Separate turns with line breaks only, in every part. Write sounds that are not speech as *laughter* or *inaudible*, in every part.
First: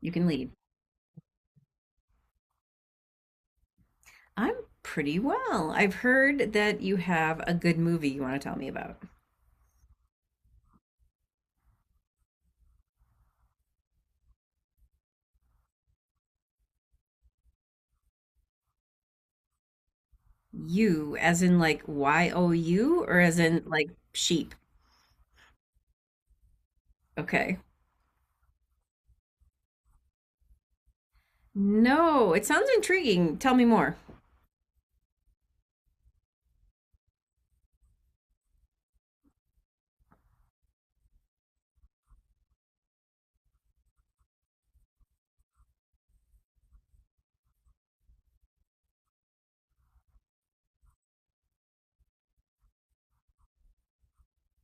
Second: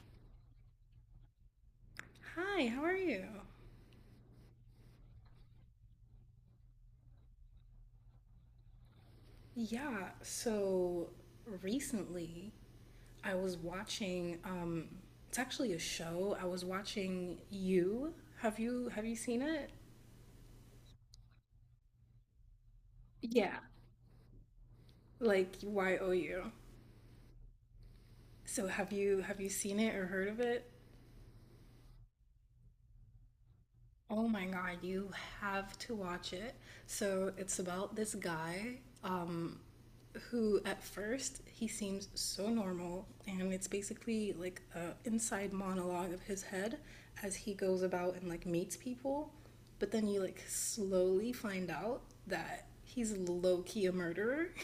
You can lead.
Hi, how are you?
I'm pretty well. I've heard that you have a good movie you want to tell me about.
Yeah, so recently I was watching it's actually a show. I was watching You. Have you seen it?
You, as in like you, or as
Yeah,
in like sheep?
like YOU.
Okay.
So have you seen it or heard of it?
No, it sounds intriguing. Tell me more.
Oh my God, you have to watch it. So it's about this guy um, who, at first, he seems so normal, and it's basically like a inside monologue of his head as he goes about and like meets people. But then you like slowly find out that he's low key a murderer. *laughs*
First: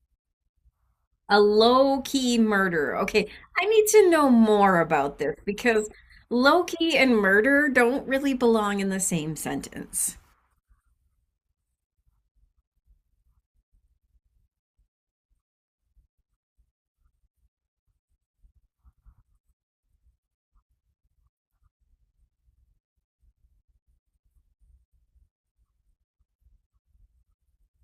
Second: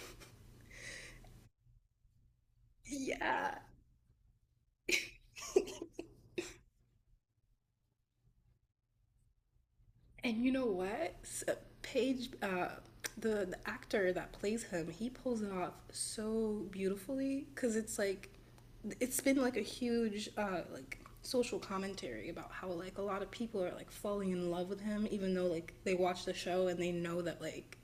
A low key murder. Okay,
Yeah.
I need to know more about this because low key and murder don't really belong in the same sentence.
And you know what? Paige, the actor that plays him, he pulls it off so beautifully because it's like, it's been like a huge, like, social commentary about how like a lot of people are like falling in love with him even though like they watch the show and they know that like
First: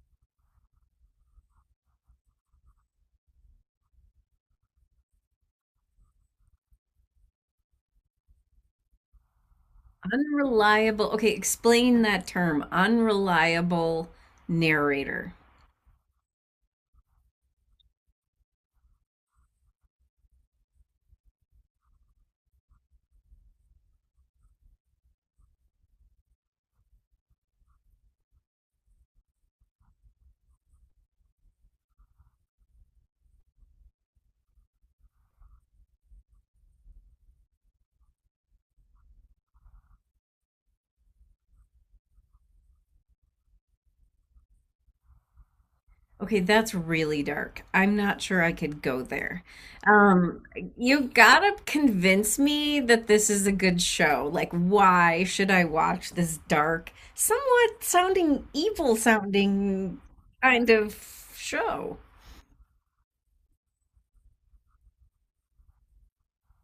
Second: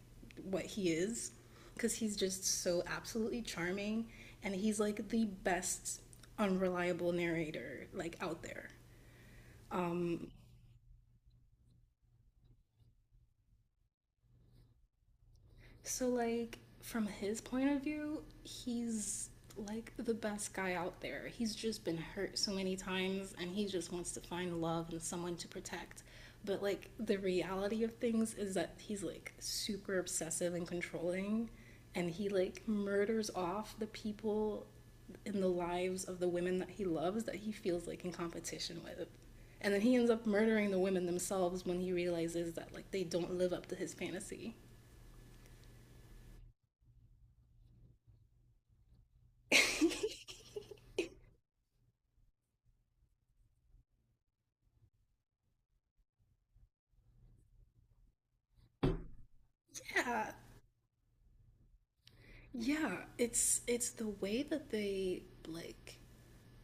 what he is because he's just so absolutely charming and he's like the best unreliable narrator like out there.
Unreliable. Okay, explain that term. Unreliable narrator.
So, like, from his point of view, he's like the best guy out there. He's just been hurt so many times and he just wants to find love and someone to protect. But, like, the reality of things is that he's like super obsessive and controlling and he like murders off the people in the lives of the women that he loves that he feels like in competition with. And then he ends up murdering the women themselves when he realizes that like they don't live up to his fantasy.
Okay, that's really dark. I'm not sure I could go there. Um, you gotta convince me that this is a good show. Like, why should I watch this dark, somewhat sounding evil sounding
Yeah,
kind of show?
yeah, it's the way that they like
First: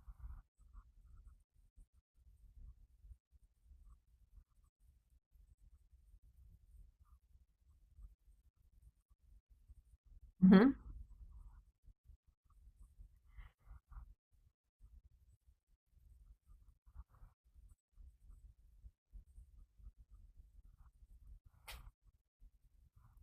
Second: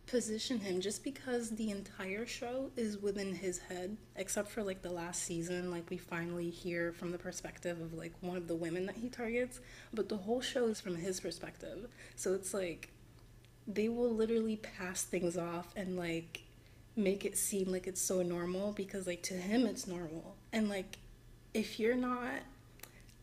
position him just because the entire show is within his head except for like the last season, like we finally hear from the perspective of like one of the women that he targets, but the whole show
Mhm.
is from his perspective, so it's like they will literally pass things off and like make it seem like it's so normal because like to him it's normal. And like if you're not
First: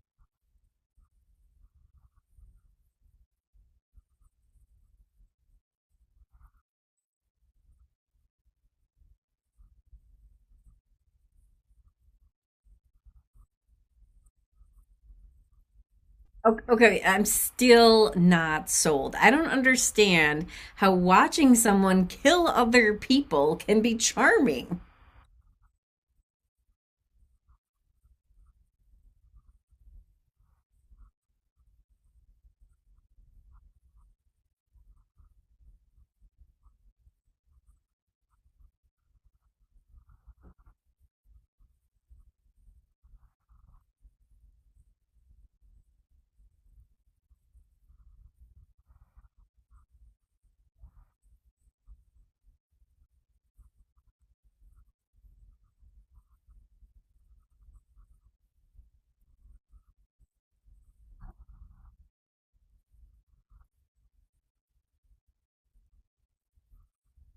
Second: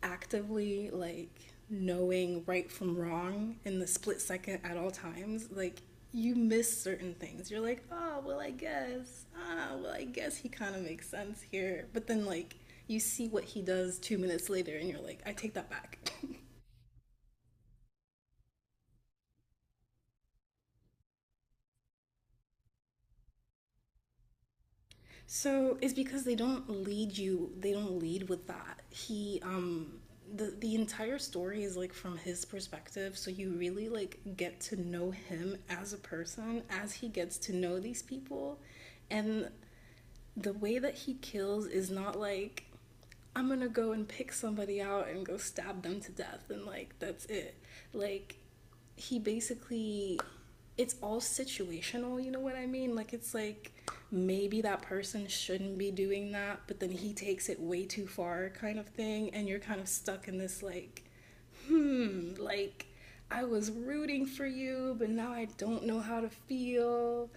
actively like knowing right from wrong in the split second at all times, like you miss certain things. You're like, oh, well, I guess, ah, well, I guess he kind of makes sense here. But then, like, you see what he does 2 minutes later, and you're like, I take that back. *laughs*
Okay, I'm still not sold. I don't understand how watching someone kill other people can be charming.
So it's because they don't lead you. They don't lead with that. He the entire story is like from his perspective, so you really like get to know him as a person as he gets to know these people, and the way that he kills is not like, I'm gonna go and pick somebody out and go stab them to death and like that's it. Like he basically it's all situational, you know what I mean? Like it's like maybe that person shouldn't be doing that, but then he takes it way too far kind of thing, and you're kind of stuck in this like, hmm, like I was rooting for you, but now I don't know how to feel.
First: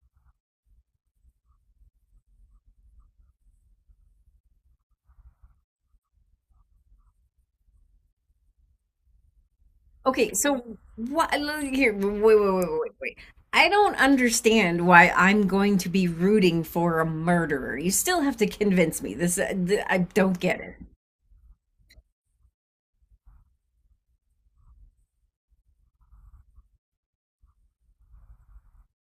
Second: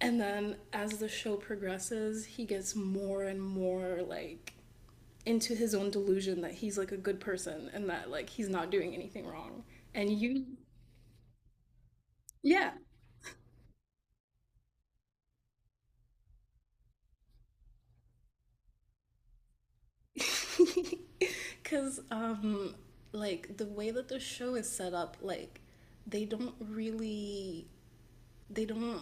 And then as the show progresses, he gets more and more like into his own delusion that he's like a good person and that like he's not doing anything wrong. And
Okay,
you,
so what? Here, wait, wait, wait,
yeah.
wait, wait. I don't understand why I'm going to be rooting for a murderer. You still have to convince me. I don't get it.
*laughs* Because, like, the way that the show is set up, like, they don't really they don't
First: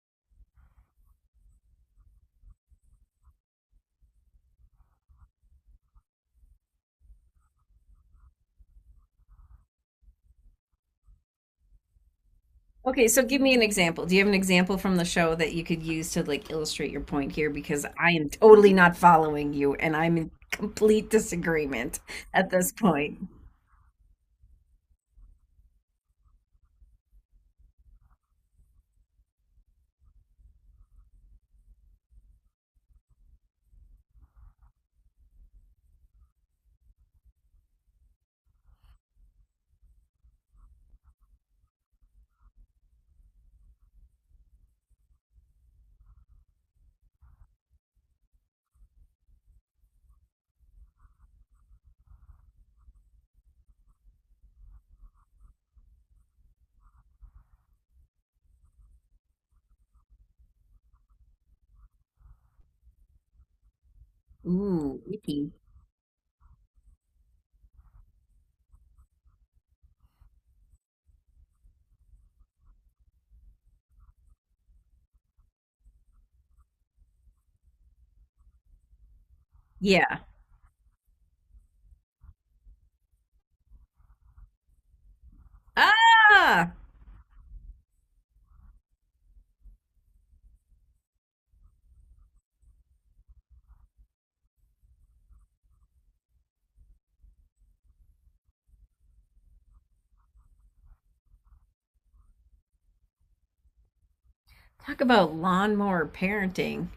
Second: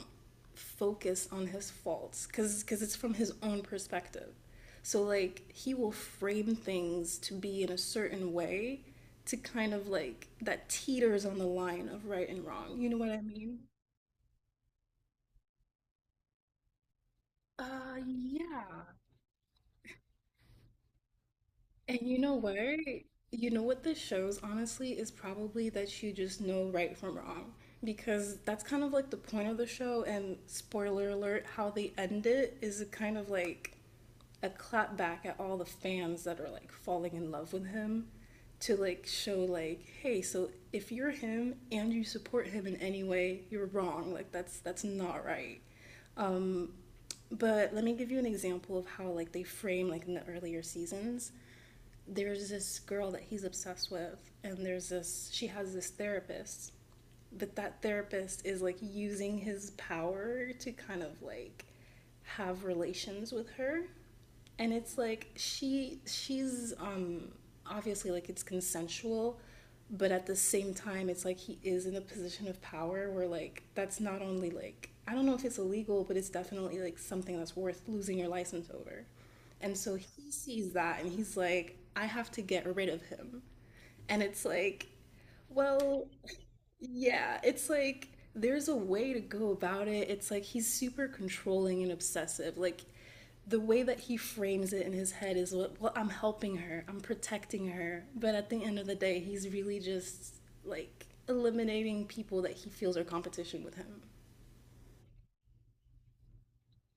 focus on his faults because it's from his own perspective. So like he will frame things to be in a certain way to kind of like that teeters on the line of right and wrong. You know
Okay,
what I
so give me
mean?
an example. Do you have an example from the show that you could use to like illustrate your point here? Because I am totally
Yeah.
not following you and I'm in complete
And
disagreement
you know
at
what?
this point.
You know what this shows, honestly, is probably that you just know right from wrong. Because that's kind of like the point of the show, and spoiler alert, how they end it is a kind of like a clap back at all the fans that are like falling in love with him, to like show like, hey, so if you're him and you support him in any way, you're wrong. Like that's not right. Um, but let me give you an example of how like they frame like in the earlier seasons. There's this girl that he's obsessed with, and there's this, she has this therapist, but that therapist is like using his power to kind of like have relations with her. And it's
Ooh,
like
icky.
she's obviously like it's consensual, but at the same time it's like he is in a position of power where like that's not only like, I don't know if it's illegal, but it's definitely like something that's worth losing your license over. And so
Yeah.
he sees that and he's like, I have to get rid of him. And it's like, well,
Ah!
yeah, it's like there's a way to go about it. It's like he's super controlling and obsessive. Like the way that he frames it in his head is what, well, I'm helping her, I'm protecting her. But at the end of the day, he's really just like eliminating people that he feels are competition with him.
Talk about lawnmower parenting.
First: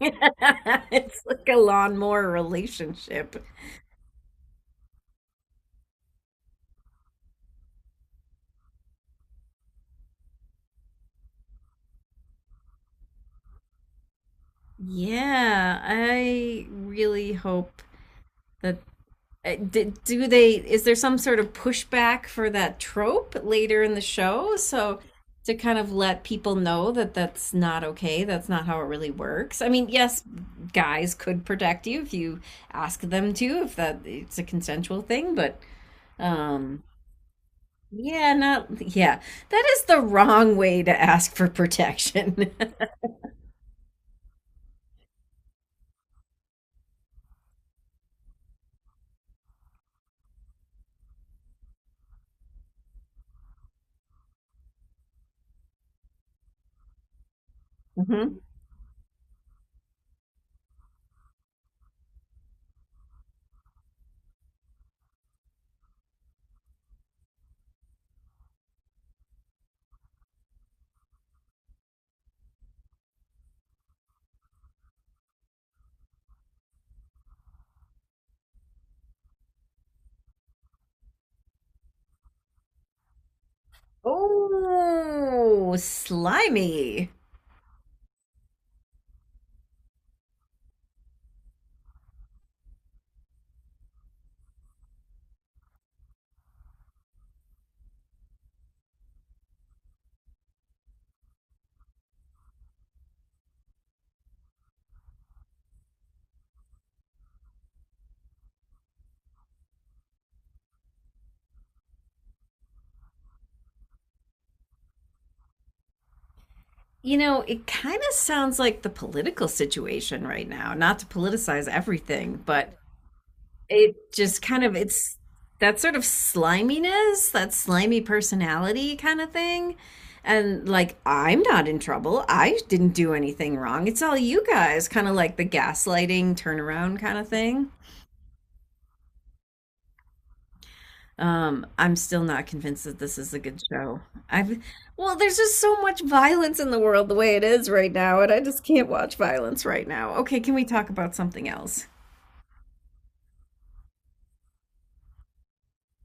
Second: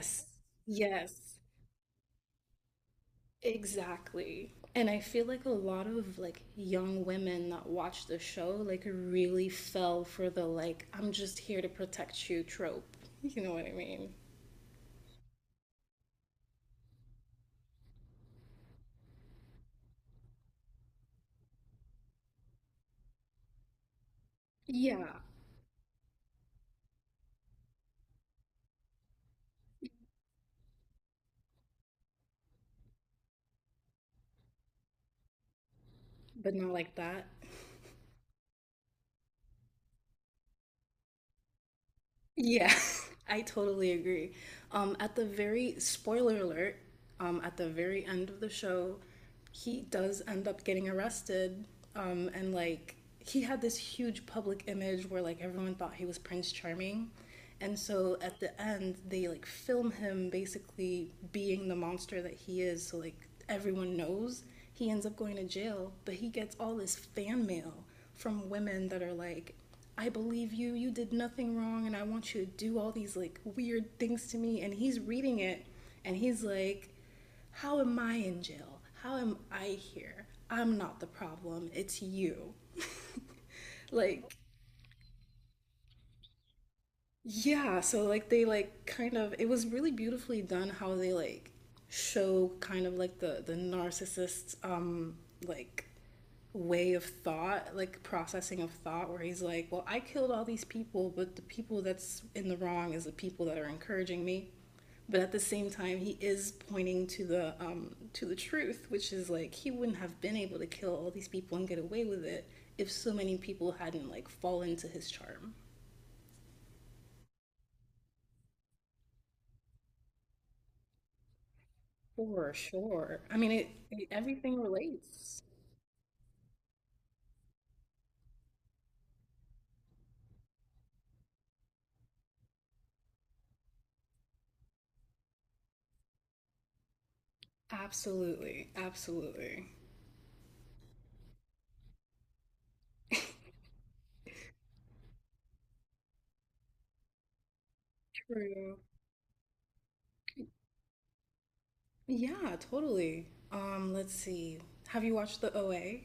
*laughs* It's
yes.
like a lawnmower relationship.
Exactly. And I feel like a lot of like young women that watch the show like really fell for the like I'm just here to protect you trope. You know what I mean?
Yeah, I really hope that Uh, do they? Is there some sort of pushback for that trope later in the show? So
Yeah,
to kind of let people know that that's not okay. That's not how it really works. I mean, yes, guys could protect you if you ask them to, if that it's a consensual thing. But
but not
um,
like that.
yeah, not yeah. That is the wrong way to ask for protection.
Yeah,
*laughs*
*laughs* I totally agree. At the very spoiler alert, at the very end of the show, he does end up getting arrested. And like he had this huge public image where like everyone thought he was Prince Charming. And so at
Mhm.
the end, they like film him basically being the monster that he is. So like everyone knows he ends up going to jail, but he gets all this fan mail from women that are like, I believe you, you did nothing wrong, and I want you to do all these like weird things to me. And he's reading it and he's like, how am I in jail? How am I here? I'm not the problem, it's you. *laughs* Like,
Oh, slimy.
yeah, so like they like kind of it was really beautifully done how they like show kind of like the narcissist's like way of thought, like processing of thought, where he's like, "Well, I killed all these people, but the people that's in the wrong is the people that are encouraging me." But at the same time, he is pointing to the truth, which is like he wouldn't have been able to kill all these people and get away with it if so many people hadn't like fallen to his charm.
You know, it kind of sounds like the political situation right now, not to politicize everything,
For
but
sure. I mean, it,
it
it
just
everything
kind of it's
relates.
that sort of sliminess, that slimy personality kind of thing. And like, I'm not in trouble. I didn't do anything wrong. It's all you guys, kind of like the gaslighting turnaround kind of thing.
Absolutely, absolutely.
I'm still not convinced that this is a good show. I've, there's just so much violence in the world the way it is right now, and I just
True.
can't watch violence right now. Okay, can we talk about something else?
Yeah, totally. Let's see. Have you watched The OA?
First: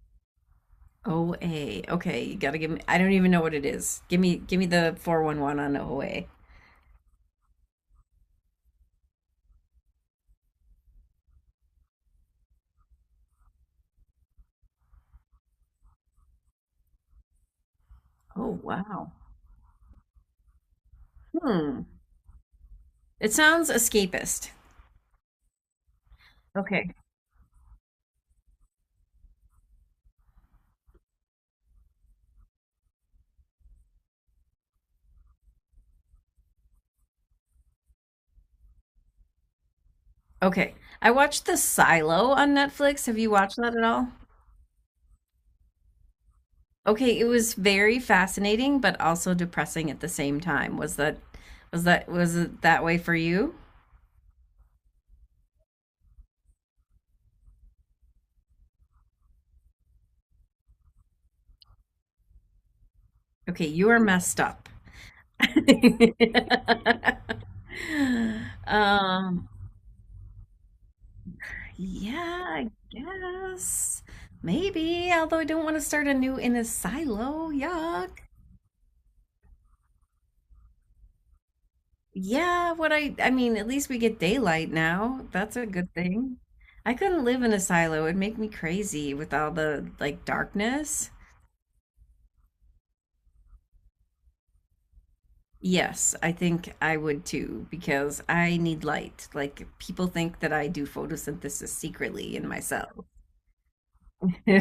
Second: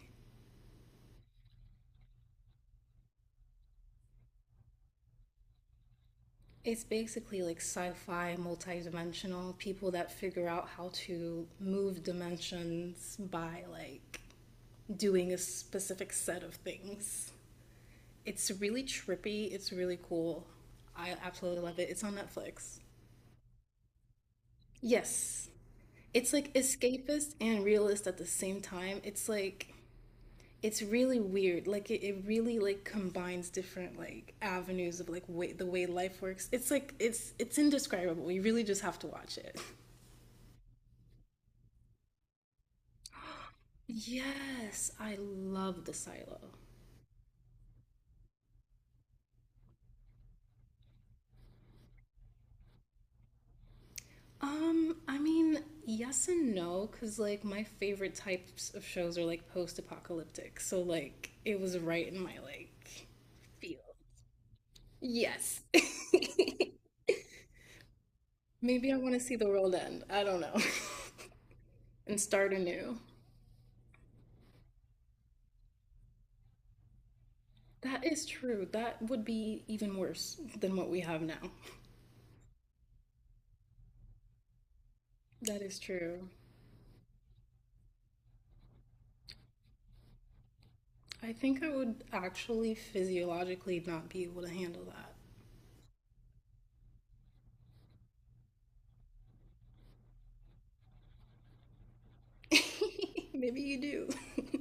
OA. Okay, you gotta give me, I don't even know what it is. Give me the 411 on OA.
It's basically like sci-fi, multi-dimensional people that figure out how to move dimensions by like doing a specific set of things. It's
Oh,
really
wow.
trippy, it's really cool. I absolutely love
Hmm.
it. It's on Netflix.
It sounds escapist.
Yes, it's like
Okay.
escapist and realist at the same time. It's like it's really weird. Like it really like combines different like avenues of like way the way life works. It's like it's indescribable. You really just have to watch it.
Okay. I watched The Silo on Netflix. Have you watched that at all?
Yes, I love the silo.
Okay, it was very fascinating, but also depressing at the same time. Was it that way for you?
I mean, yes and no, because like my favorite types of shows are like post-apocalyptic. So like it was right in my like
Okay,
feel.
you are messed up. *laughs*
Yes. *laughs* Maybe I want to see the
um,
world end. I don't know. *laughs* And
yeah,
start
I
anew.
guess maybe. Although I don't want to start anew in a silo.
That
Yuck.
is true. That would be even worse than what we have now.
Yeah, what I mean, at least we get daylight now. That's
That
a
is
good
true.
thing. I couldn't live in a silo. It'd make me crazy with all the like darkness.
I think I would actually physiologically not be able to handle
Yes, I think I would too, because I need light. Like people think that I do photosynthesis secretly in
that.
myself. *laughs*
*laughs* Maybe you do.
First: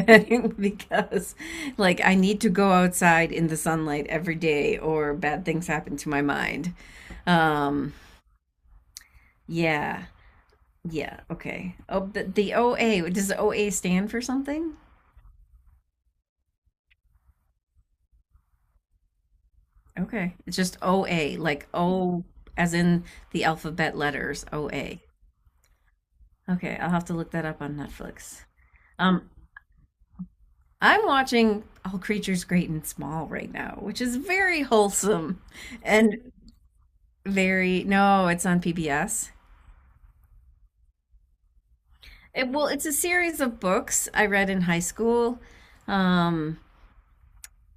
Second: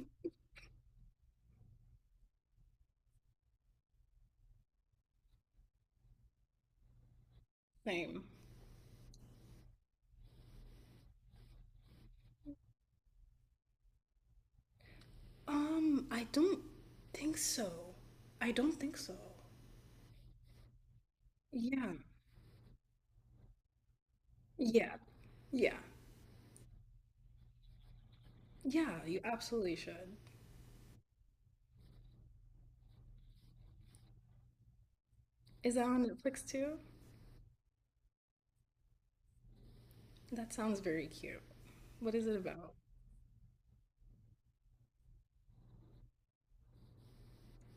*laughs*
like I need to go outside in the sunlight every day or bad things happen to my mind. Um,
Same.
yeah. Yeah, okay. Oh, but the OA, does OA stand for something?
I don't think so. I don't think so.
Okay. It's just OA, like
Yeah.
O as in the alphabet letters,
Yeah.
OA.
Yeah.
Okay, I'll have to look that up on Netflix.
Yeah, you
Um,
absolutely should.
I'm watching All Creatures Great and Small right now, which is very wholesome
Is that on
and
Netflix too?
no, it's on PBS.
That sounds very cute. What is it about?
It's a series of books I read in high school. Um,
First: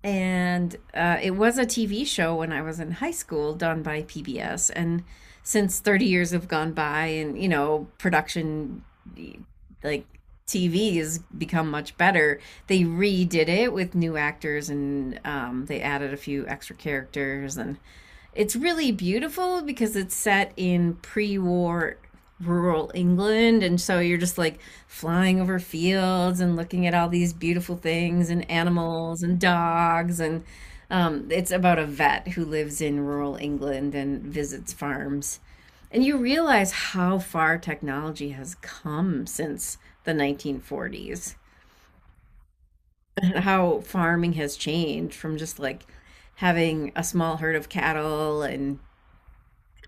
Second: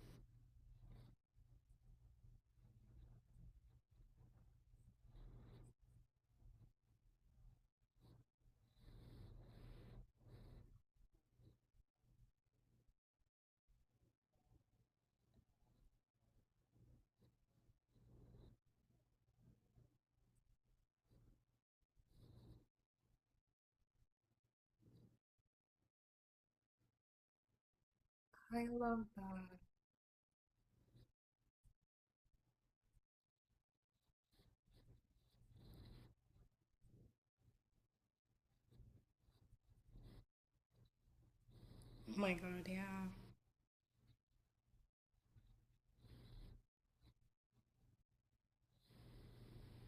and It was a TV show when I was in high school, done by PBS. And since 30 years have gone by, and you know, production like TV has become much better. They redid it with new actors, and they added a few extra characters, and it's really beautiful because it's set in pre war rural England. And so you're just like flying over fields and looking at all these beautiful things and
I love
animals and
that.
dogs. And it's about a vet who lives in rural England and visits farms. And you realize how far technology has come since the 1940s
Oh my God, yeah.
and how farming has changed from just like having a small herd of cattle and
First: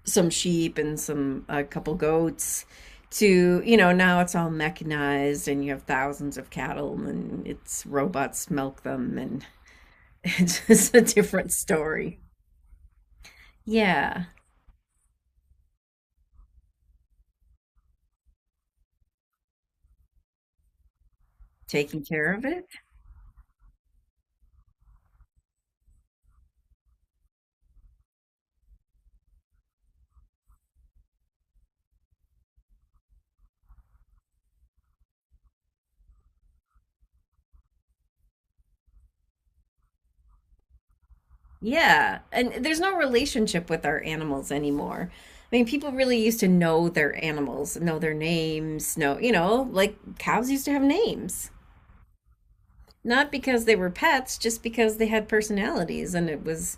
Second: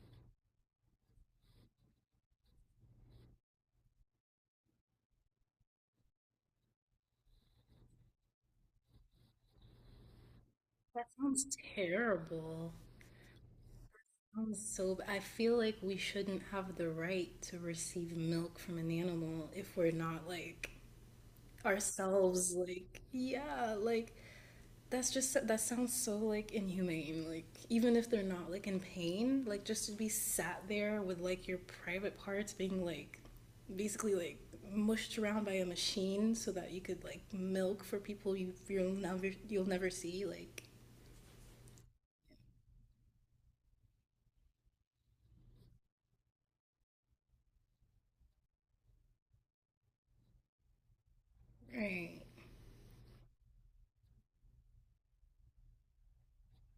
some sheep and some a couple goats to you know now it's all mechanized and you have thousands of cattle and it's robots milk them and *laughs* it's just a
That sounds
different story
terrible.
yeah
Sounds so b- I feel like we shouldn't have the right to receive milk from an animal if we're not like
taking care of
ourselves
it
like, yeah, like that's just that sounds so like inhumane. Like even if they're not like in pain, like just to be sat there with like your private parts being like basically like mushed around by a machine so that you could like milk for people you'll never you'll never see like,
yeah and there's no relationship with our animals anymore. I mean people really used to know their animals, know their names, know you know like cows used to have names
right.
not because they were pets just because they had personalities and it was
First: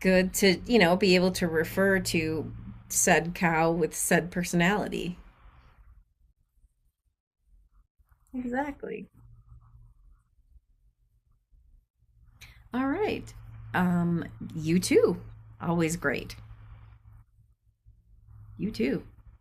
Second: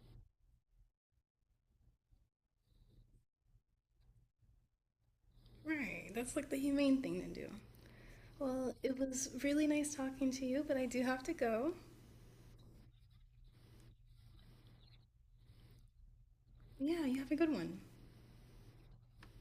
good to, you know, be able to refer to said cow with said personality.
Right. That's like the humane thing to do. Well, it
Exactly.
was really nice talking to you, but I do have to go.
All right. Um, you too. Always great.
Yeah, you have a good one.
You too.